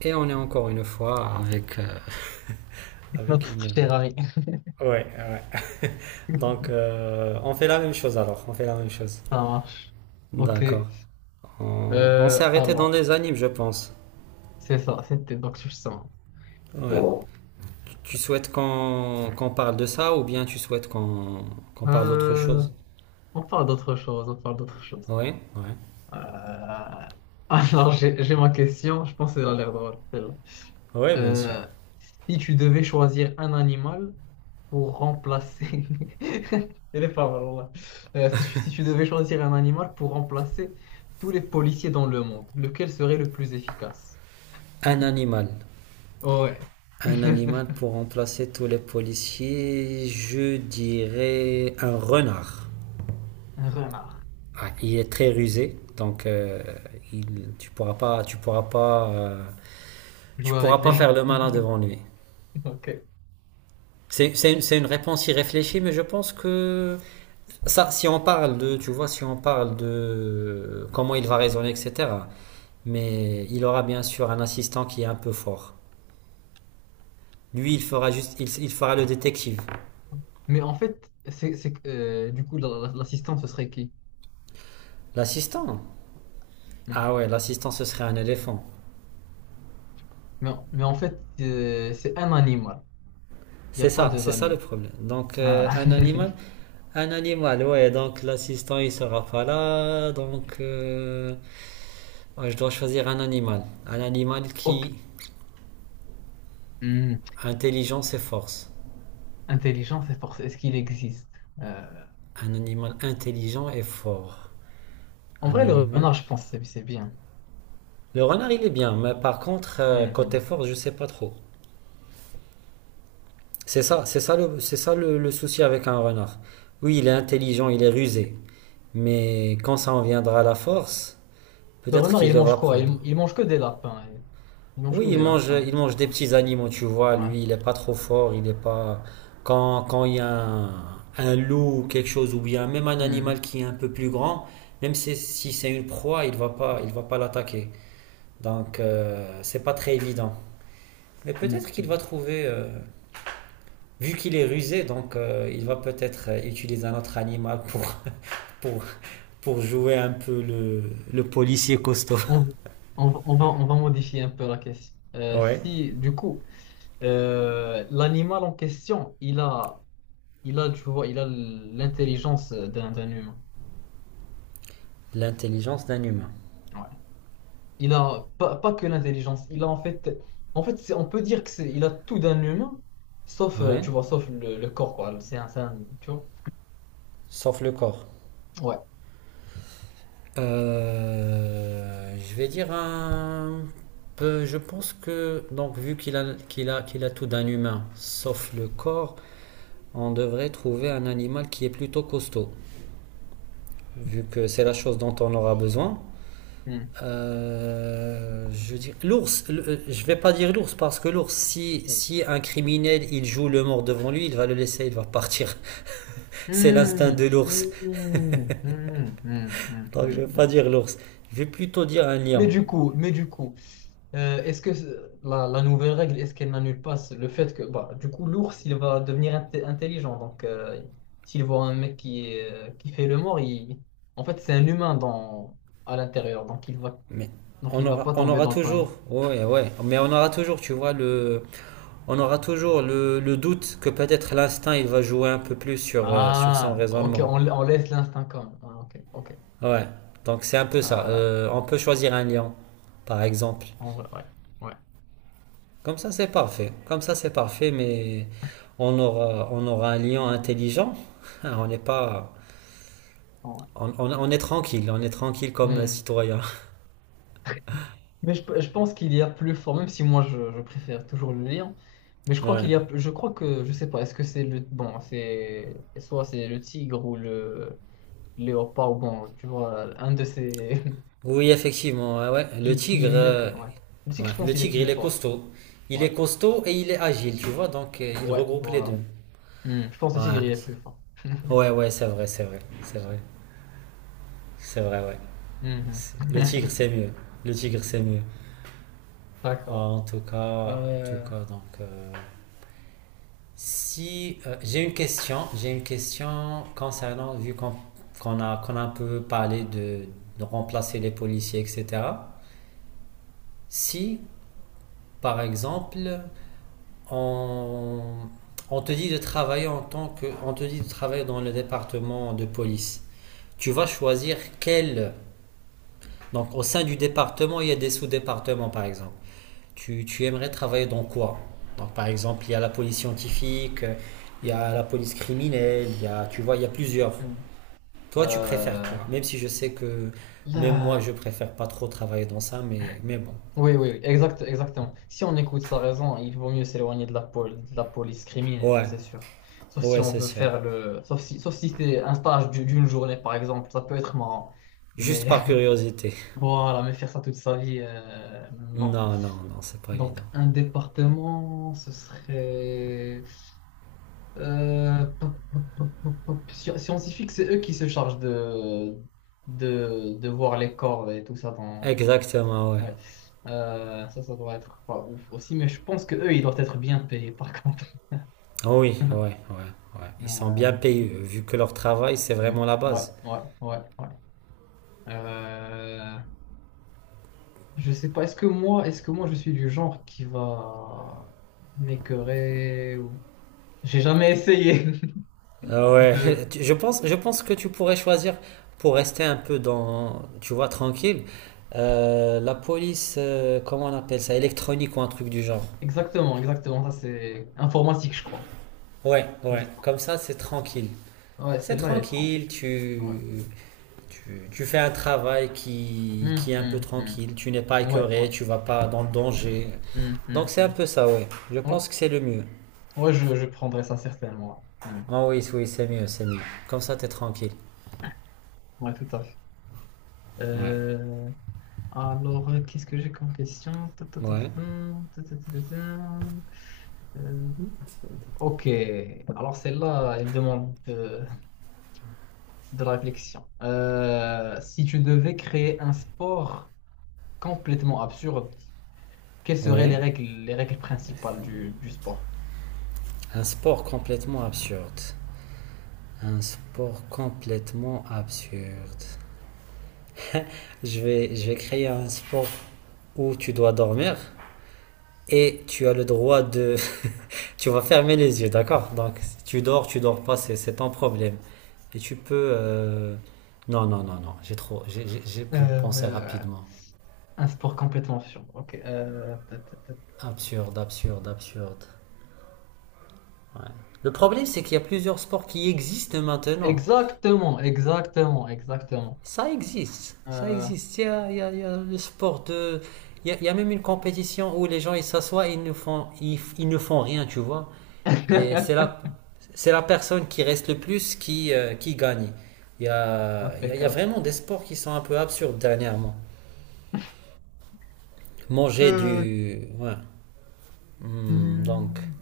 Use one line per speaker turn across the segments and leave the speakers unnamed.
Et on est encore une fois avec. Avec une.
Notre cher ami.
Ouais, ouais. Donc, on fait la même chose alors. On fait la même chose.
Ça marche. Ok.
D'accord. On s'est
Euh,
arrêté dans
alors,
les animes, je pense.
c'est ça, c'était donc justement.
Ouais. Tu souhaites qu'on parle de ça ou bien tu souhaites qu'on parle d'autre
Euh,
chose.
on parle d'autre chose, on parle d'autre chose.
Oui. Ouais.
Euh, j'ai ma question, je pense qu'elle a l'air drôle, celle-là.
Ouais, bien sûr.
Euh, Si tu devais choisir un animal pour remplacer... Elle est pas mal, voilà. Si tu devais choisir un animal pour remplacer tous les policiers dans le monde, lequel serait le plus efficace?
Un animal.
Oh, ouais.
Un animal pour remplacer tous les policiers, je dirais un renard.
Un renard.
Ah, il est très rusé, donc tu pourras pas, tu pourras pas, tu
Jouer
pourras
avec
pas
lui.
faire le malin devant lui.
Ok.
C'est une, c'est une réponse irréfléchie, mais je pense que ça, si on parle de, tu vois, si on parle de comment il va raisonner, etc. Mais il aura bien sûr un assistant qui est un peu fort. Lui, il fera juste, il fera le détective.
Mais en fait, du coup, l'assistant, ce serait qui?
L'assistant?
Hmm.
Ah ouais, l'assistant, ce serait un éléphant.
Mais en fait, c'est un animal. Il n'y a pas deux
C'est ça le
animaux.
problème. Donc,
Ah.
un animal, ouais, donc l'assistant il sera pas là, donc ouais, je dois choisir un animal. Un animal
Ok.
qui,
Hmm.
intelligence et force.
Intelligence et force, est-ce qu'il existe? Euh,
Un animal intelligent et fort.
En
Un
vrai, le
animal.
renard, je pense, que c'est bien.
Le renard il est bien, mais par contre, côté
Mhm.
force, je sais pas trop. C'est ça le souci avec un renard. Oui, il est intelligent, il est rusé, mais quand ça en viendra à la force,
Le
peut-être
renard,
qu'il
il mange
devra
quoi?
prendre.
Il mange que des lapins. Il mange
Oui,
que des lapins.
il
C'est
mange des
quoi?
petits animaux, tu vois.
Ouais.
Lui, il est pas trop fort, il est pas. Quand il y a un loup ou quelque chose, ou bien même un
Hmm.
animal qui est un peu plus grand, même si, si c'est une proie, il va pas l'attaquer. Donc, c'est pas très évident. Mais peut-être qu'il
Mhm.
va trouver, vu qu'il est rusé, donc il va peut-être utiliser un autre animal pour, pour jouer un peu le policier costaud.
On, on va modifier un peu la question.
Ouais.
Si, du coup. L'animal en question, il a, tu vois, il a l'intelligence d'un humain.
L'intelligence d'un humain.
Ouais. Il a pas, pas que l'intelligence, il a en fait, on peut dire que c'est, il a tout d'un humain, sauf,
Ouais.
tu vois, sauf le corps, quoi. Tu vois.
Sauf le corps.
Ouais.
Je vais dire un peu. Je pense que, donc, vu qu'il a, qu'il a, qu'il a tout d'un humain, sauf le corps, on devrait trouver un animal qui est plutôt costaud, vu que c'est la chose dont on aura besoin.
Hmm.
Je veux dire, l'ours, je vais pas dire l'ours parce que l'ours, si, si un criminel il joue le mort devant lui, il va le laisser, il va partir. C'est l'instinct
Hmm.
de l'ours.
Hmm. Hmm. Hmm. Hmm.
Donc
Hmm.
je vais pas
Hmm.
dire l'ours. Je vais plutôt dire un lion.
Mais du coup, est-ce que la, la nouvelle règle, est-ce qu'elle n'annule pas le fait que, bah, du coup, l'ours, il va devenir intelligent. Donc, s'il voit un mec qui, est, qui fait le mort, il... en fait, c'est un humain dans... à l'intérieur.
Mais
Donc, il va pas
on
tomber
aura
dans le
toujours,
panneau.
ouais, ouais, mais on aura toujours, tu vois, le, on aura toujours le doute que peut-être l'instinct, il va jouer un peu plus sur, sur son
Ah, ok,
raisonnement.
on laisse l'instinct comme. Ah, ok, ok.
Ouais, donc c'est un peu ça.
Euh,
On peut choisir un lion, par exemple.
En vrai, ouais, ouais.
Comme ça, c'est parfait. Comme ça, c'est parfait, mais on aura un lion intelligent. On n'est pas,
En
on, on est tranquille comme
vrai.
citoyen.
Mais je pense qu'il y a plus fort, même si moi je préfère toujours le lire. Mais je crois qu'il
Ouais.
y a, je crois que, je sais pas, est-ce que c'est le, bon, c'est, soit c'est le tigre ou le léopard, ou bon, tu vois, un de ces,
Oui, effectivement, ouais, ouais. Le
qui
tigre,
est mieux que, ouais. Le tigre,
ouais,
je
le
pense, il est
tigre,
plus
il est
fort.
costaud. Il
Ouais,
est costaud et il est agile, tu vois, donc il
ouais,
regroupe les deux.
voilà. Hmm, je pense que le tigre,
Ouais,
il est plus fort.
ouais, ouais, c'est vrai, c'est vrai, c'est vrai, c'est vrai, ouais.
Mhm.
Le tigre, c'est mieux. Le tigre, c'est mieux. Ah,
D'accord.
en tout cas, en tout
Euh,
cas, donc, si j'ai une question, j'ai une question concernant, vu qu'on a, qu'on a un peu parlé de remplacer les policiers, etc. Si, par exemple, on, on te dit de travailler en tant que, on te dit de travailler dans le département de police. Tu vas choisir quel, donc au sein du département, il y a des sous-départements par exemple. Tu aimerais travailler dans quoi? Donc par exemple, il y a la police scientifique, il y a
hmm,
la police criminelle, il y a, tu vois, il y a plusieurs.
hmm.
Toi, tu préfères quoi?
Euh,
Même si je sais que même moi,
Là.
je préfère pas trop travailler dans ça, mais bon.
Oui, oui, oui, exact, exactement. Si on écoute sa raison, il vaut mieux s'éloigner de la, de la police criminelle, ça
Ouais,
c'est sûr. Sauf si
ouais,
on
c'est
veut
sûr.
faire le... sauf si c'est un stage d'une journée, par exemple, ça peut être marrant.
Juste
Mais
par curiosité.
voilà, mais faire ça toute sa vie, non.
Non, non, non, c'est pas
Donc,
évident.
un département, ce serait... Scientifique, c'est eux qui se chargent de voir les corps et tout ça.
Exactement, ouais.
Ouais. Ça doit être pas ouf aussi, mais je pense que eux, ils doivent être bien payés par contre.
Ah oui, ouais, ouais, ouais. Ils sont
Euh,
bien payés, vu que leur travail, c'est
hmm.
vraiment la
Ouais,
base.
ouais, ouais, ouais. Euh, je sais pas, est-ce que moi, je suis du genre qui va m'écœurer ou... J'ai jamais essayé
Ah ouais,
de...
je pense que tu pourrais choisir pour rester un peu dans, tu vois, tranquille, la police, comment on appelle ça, électronique ou un truc du genre.
Exactement, exactement, ça c'est informatique, je crois.
Ouais,
Je
ouais,
sais pas.
comme ça, c'est tranquille.
Ouais,
C'est
celle-là, elle est tranquille.
tranquille,
Ouais.
tu, tu fais un travail
Hmm,
qui est un peu
hmm, hmm.
tranquille, tu n'es pas
Ouais,
écœuré,
ouais.
tu vas pas dans le danger.
Hmm, hmm,
Donc c'est un
hmm.
peu ça, ouais. Je
Ouais,
pense que c'est le mieux.
ouais, je prendrais ça certainement. Ouais. Hmm.
Oh oui, oui, c'est mieux, c'est mieux. Comme ça, t'es tranquille.
Ouais, tout à fait.
Ouais,
Euh, qu'est-ce que j'ai comme question? Ta, ta, ta, ta,
ouais,
ta, ta, ta, ta, ta. Ta. Euh, ok, alors celle-là, elle demande de la réflexion. Si tu devais créer un sport complètement absurde, quelles seraient
ouais.
les règles principales du sport?
Un sport complètement absurde. Un sport complètement absurde. Je vais créer un sport où tu dois dormir et tu as le droit de... Tu vas fermer les yeux, d'accord? Donc, si tu dors, tu dors pas, c'est ton problème. Et tu peux... non, non, non, non. J'ai trop... j'ai pu penser
Euh,
rapidement.
un sport complètement absurde. Ok. Ta, ta, ta.
Absurde, absurde, absurde. Ouais. Le problème, c'est qu'il y a plusieurs sports qui existent maintenant.
Exactement, exactement, exactement.
Ça existe, ça
Euh,
existe. Il y a, il y a le sport de... il y a même une compétition où les gens, ils s'assoient et ils ne font, ils ne font rien, tu vois. Et c'est la personne qui reste le plus qui gagne. Il y a, il y a
Impeccable.
vraiment des sports qui sont un peu absurdes dernièrement. Manger
Euh,
du... Ouais. Donc,
Hmm,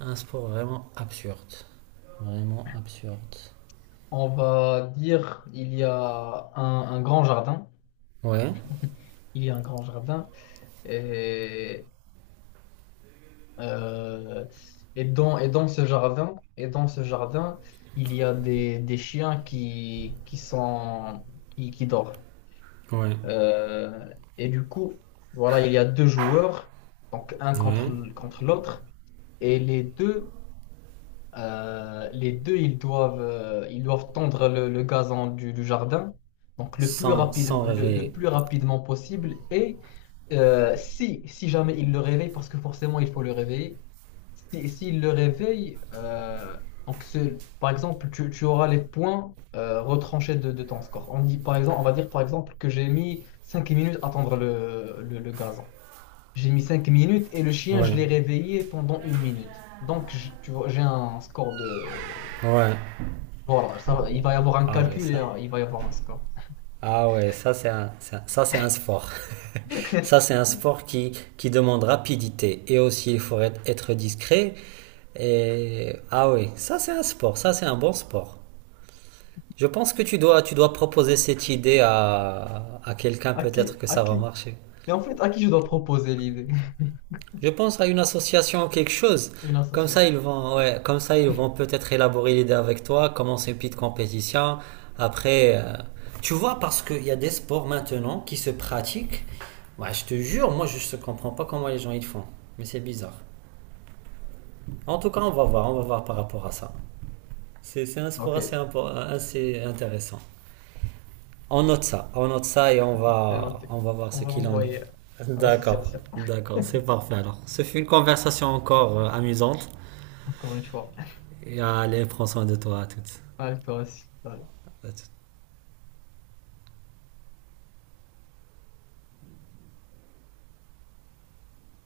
un sport vraiment absurde. Vraiment absurde.
on va dire il y a un grand jardin.
Ouais.
Il y a un grand jardin et, euh, et dans ce jardin et dans ce jardin il y a des chiens qui, qui sont, qui dorment.
Ouais.
Et du coup voilà il y a deux joueurs donc un contre
Ouais.
contre l'autre et les deux. Les deux, ils doivent tondre le gazon du jardin, donc le plus
Sans,
rapide,
sans
le
réveiller.
plus rapidement possible. Et si jamais ils le réveillent, parce que forcément il faut le réveiller, si, s'ils le réveillent, donc par exemple, tu auras les points retranchés de ton score. On dit, par exemple, on va dire par exemple que j'ai mis 5 minutes à tondre le gazon. J'ai mis 5 minutes et le chien, je
Ouais,
l'ai réveillé pendant 1 minute. Donc, tu vois, j'ai un score de...
ouais.
Voilà, ça va, il va y avoir un
Ah ouais,
calcul et
ça.
il va y avoir un score.
Ah ouais, ça c'est un, ça c'est un sport. Ça c'est un sport qui demande rapidité et aussi il faut être, être discret. Et ah oui, ça c'est un sport, ça c'est un bon sport. Je pense que tu dois proposer cette idée à quelqu'un,
À qui,
peut-être que
à
ça va
qui?
marcher.
Mais en fait, à qui je dois proposer l'idée?
Je pense à une association ou quelque chose.
Une
Comme
association.
ça, ils vont, ouais, comme ça, ils vont peut-être élaborer l'idée avec toi, commencer une petite compétition. Après, tu vois, parce qu'il y a des sports maintenant qui se pratiquent. Ouais, je te jure, moi, je ne comprends pas comment les gens ils font. Mais c'est bizarre. En tout cas, on va voir par rapport à ça. C'est un sport
Ok,
assez, assez intéressant. On note ça et
c'est noté.
on va voir
On
ce
va
qu'il en est.
l'envoyer à
D'accord,
l'association,
d'accord, c'est parfait alors. Ce fut une conversation encore amusante.
encore une fois.
Et allez, prends soin de toi à toutes.
Allez, toi aussi. Bye.
À toutes.